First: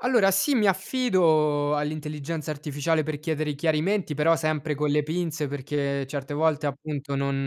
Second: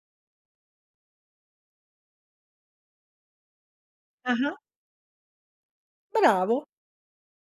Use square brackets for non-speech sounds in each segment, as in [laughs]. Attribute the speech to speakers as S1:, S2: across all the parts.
S1: Allora sì, mi affido all'intelligenza artificiale per chiedere i chiarimenti, però
S2: Ah-ah.
S1: sempre con le pinze. Perché certe
S2: Bravo.
S1: volte, appunto, non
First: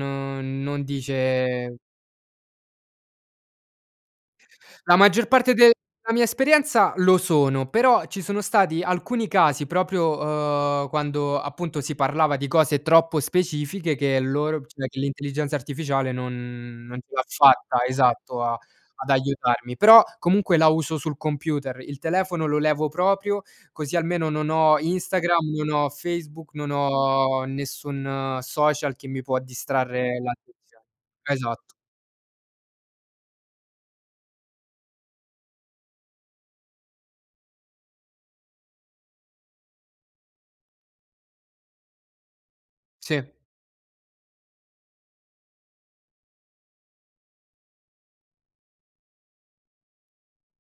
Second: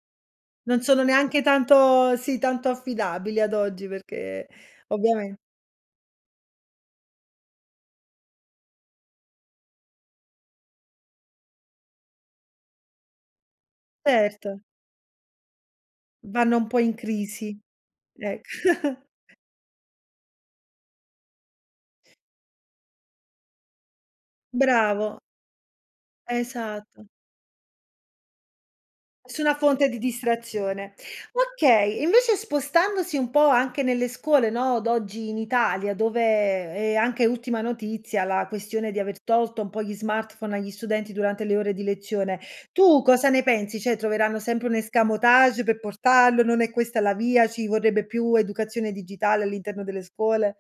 S2: Non
S1: non
S2: sono neanche
S1: dice
S2: tanto sì, tanto affidabili ad oggi, perché
S1: La maggior
S2: ovviamen
S1: parte de la mia esperienza, lo sono, però ci sono stati alcuni casi proprio, uhm, quando, appunto, si parlava di cose troppo specifiche che
S2: Certo.
S1: loro p cioè, che l'intelligenza artificiale
S2: Vanno un po'
S1: non
S2: in
S1: non ce l'ha
S2: crisi,
S1: fatta esatto,
S2: ec
S1: a
S2: [chuckles]
S1: ad aiutarmi. Però, comunque la uso sul computer, il telefono lo levo proprio, così almeno non ho
S2: Bravo.
S1: Instagram, non ho Facebook, non
S2: Esatto.
S1: ho nessun social che mi può
S2: Nessuna fonte di
S1: distrarre l'attenzione.
S2: distrazione.
S1: Esatt
S2: Okay, invece spostandosi un po' anche nelle scuole, no, d'oggi in Italia, dove è anche ultima notizia la questione di aver tolto un po' gli smartphone agli studenti durante le ore di lezione, tu
S1: Sì.
S2: cosa ne pensi? Cioè, troveranno sempre un escamotage pe portarlo? Non è questa la via? Ci vorrebbe più educazione digitale all'interno delle scuole?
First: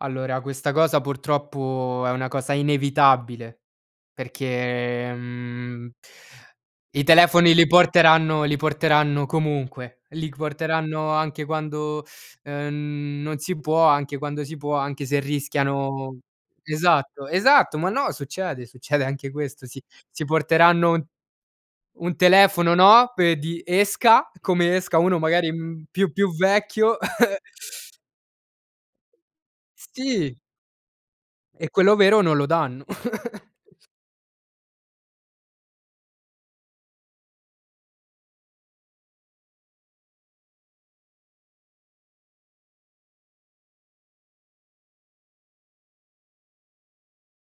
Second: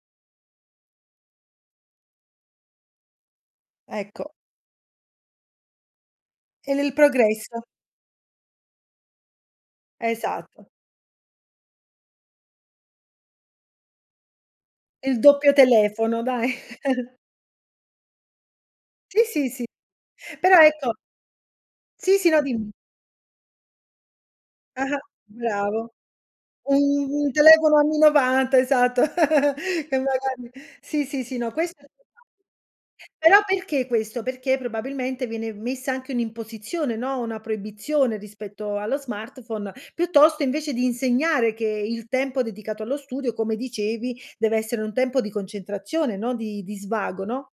S1: Allora, questa cosa purtroppo è una cosa inevitabile
S2: Ecco.
S1: perché, mhmm
S2: È nel
S1: i telefoni
S2: progresso.
S1: li porteranno li porteranno comunque. Li c
S2: Esatto.
S1: porteranno anche quando, ehm, n non si può, anche quando si può, anche
S2: Il
S1: se
S2: doppio
S1: rischiano
S2: telefono, dai. [chuckles]
S1: esatto, esatto! Ma no, succede. Succede
S2: Sì,
S1: anche
S2: sì, sì.
S1: questo, sì. Si
S2: Però,
S1: porteranno
S2: ecco
S1: un un
S2: Sì, sì. No dimmi.
S1: telefono, no, pe di esca come
S2: Ah-ah,
S1: esca, uno magari, mhmm,
S2: bravo.
S1: più più vecchio
S2: Un un
S1: [chuckles]
S2: telefono anni '90 esatto. [laughs] E
S1: Sì.
S2: magari Sì, sì, sì, no.
S1: E
S2: Questo
S1: quello vero
S2: [unintelligible]
S1: non lo danno.
S2: Però,
S1: [chuckles]
S2: perché questo? Perché, probabilmente viene v messa anche un'imposizione, no, una proibizione rispetto allo smartphone, piuttosto invece di insegnare che il tempo dedicato allo studio, come dicevi, deve essere un tempo di concentrazione, no di di svago, no?